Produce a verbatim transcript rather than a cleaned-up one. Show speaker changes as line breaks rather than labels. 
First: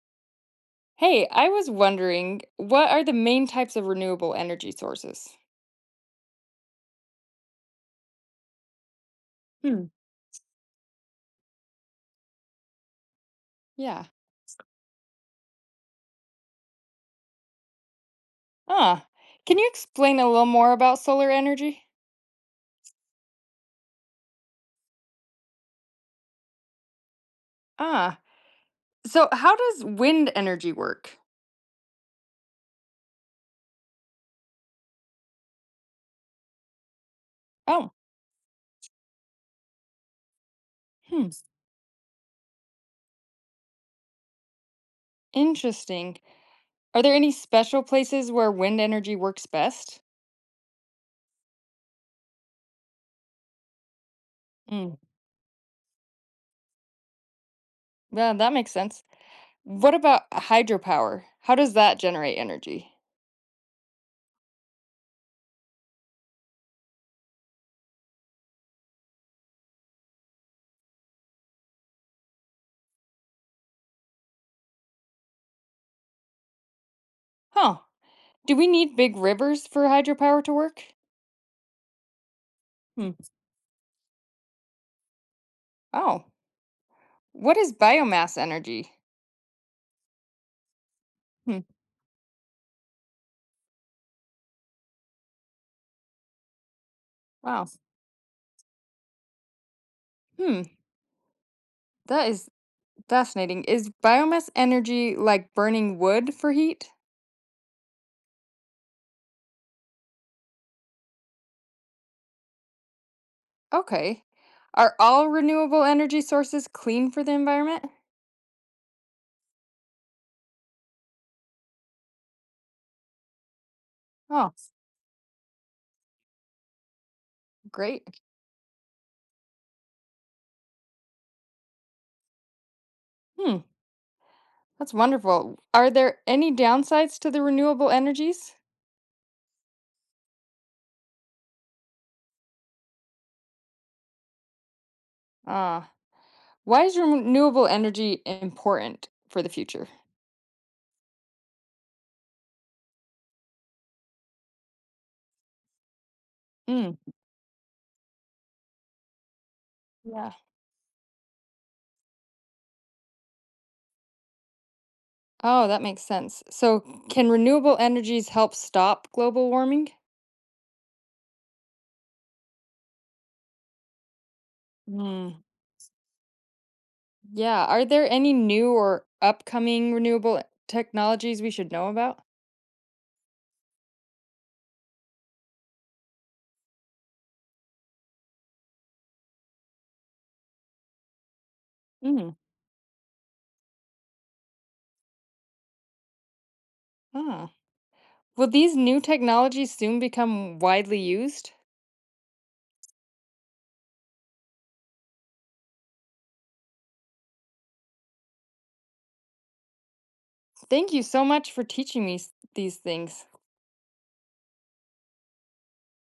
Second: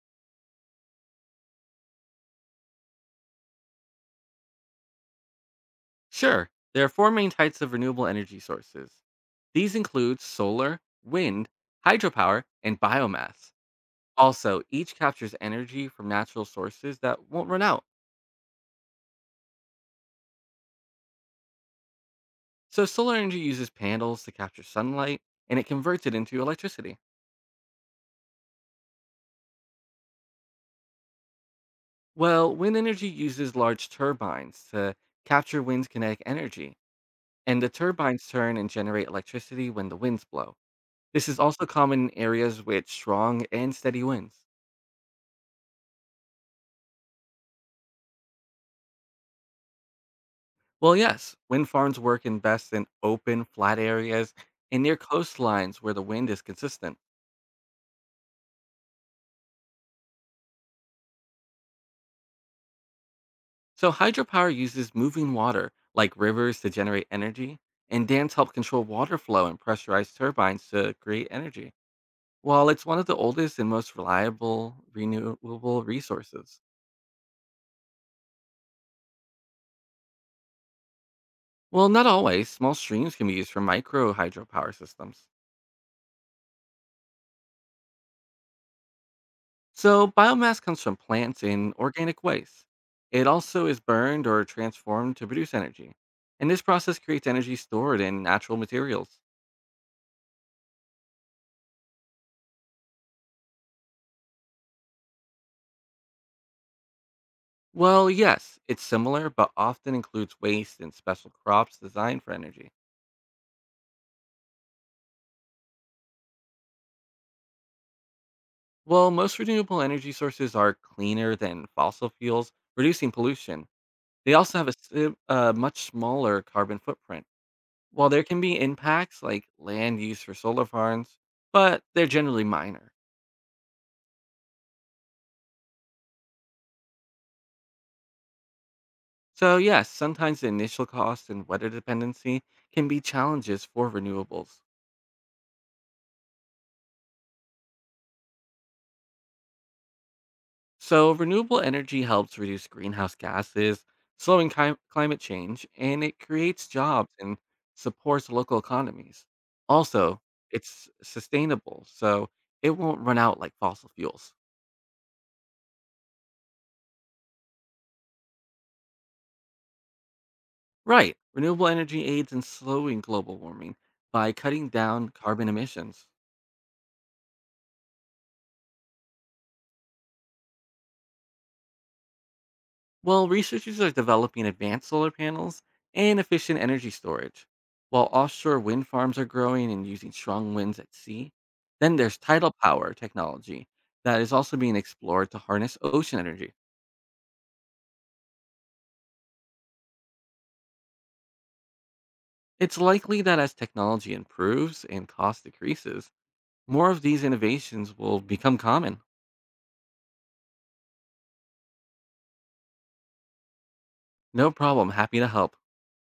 Hey, I was wondering, what are the main types of renewable energy sources?
Sure, there are four main types of renewable energy sources. These
Hmm.
include solar, wind, hydropower, and biomass.
Yeah.
Also, each captures energy from natural sources that won't run out.
Ah, can you explain a little more about solar energy?
So, solar energy uses panels to capture sunlight and it converts it into electricity.
Ah, so how does wind energy work?
Well, wind energy uses large turbines to capture wind's kinetic energy, and the
Oh,
turbines turn and generate electricity when the winds blow.
hmm,
This is also common in areas with strong and steady winds.
interesting. Are there any special places where wind energy works best?
Well, yes, wind farms work in best in open, flat areas and
Hmm,
near coastlines where the wind is consistent.
yeah, that makes sense. What about hydropower? How does that generate energy?
So, hydropower uses moving water, like rivers, to generate energy, and dams help control water flow and pressurized turbines to create energy. While it's one of the oldest and most reliable renewable resources.
Huh. Do we need big rivers for hydropower to work?
Well, not always. Small
Hmm.
streams can be used for micro hydropower systems.
Oh, what is biomass energy?
So, biomass comes from plants
Hmm.
in organic waste. It also is burned or transformed to produce energy. And this process creates energy
Wow.
stored in natural materials.
Hmm. That is fascinating. Is biomass energy like burning wood for heat?
Well, yes, it's similar, but often includes waste and special crops designed for energy.
Okay. Are all renewable energy sources clean for the environment?
While most renewable energy sources are cleaner than fossil fuels, reducing pollution. They
Oh,
also have a, sim- a much smaller carbon footprint.
great.
While there can be impacts like land use for solar farms, but they're generally minor.
Hmm. That's wonderful. Are there any downsides to the renewable energies?
So, yes, sometimes the initial cost and weather dependency can be challenges for renewables.
Ah, why is renewable energy important for the future?
So, renewable energy helps reduce greenhouse gases, slowing cli- climate change, and it creates
Mm,
jobs and supports local economies. Also,
yeah.
it's sustainable, so it won't run out like fossil fuels.
Oh, that makes sense. So, can renewable energies help stop global warming?
Right, renewable energy aids in slowing global warming by cutting down carbon emissions.
Yeah. Are there any new or upcoming renewable technologies we should know about?
Well, researchers are developing advanced solar panels and efficient energy storage. While offshore wind farms are growing and using strong winds at sea, then there's
Mm.
tidal power technology that is also being explored to harness ocean energy.
Ah. Will these new technologies soon become widely used?
It's likely that as technology improves and cost decreases, more of these innovations will become common.
Thank you so much for teaching me s- these things.
No problem, happy to help.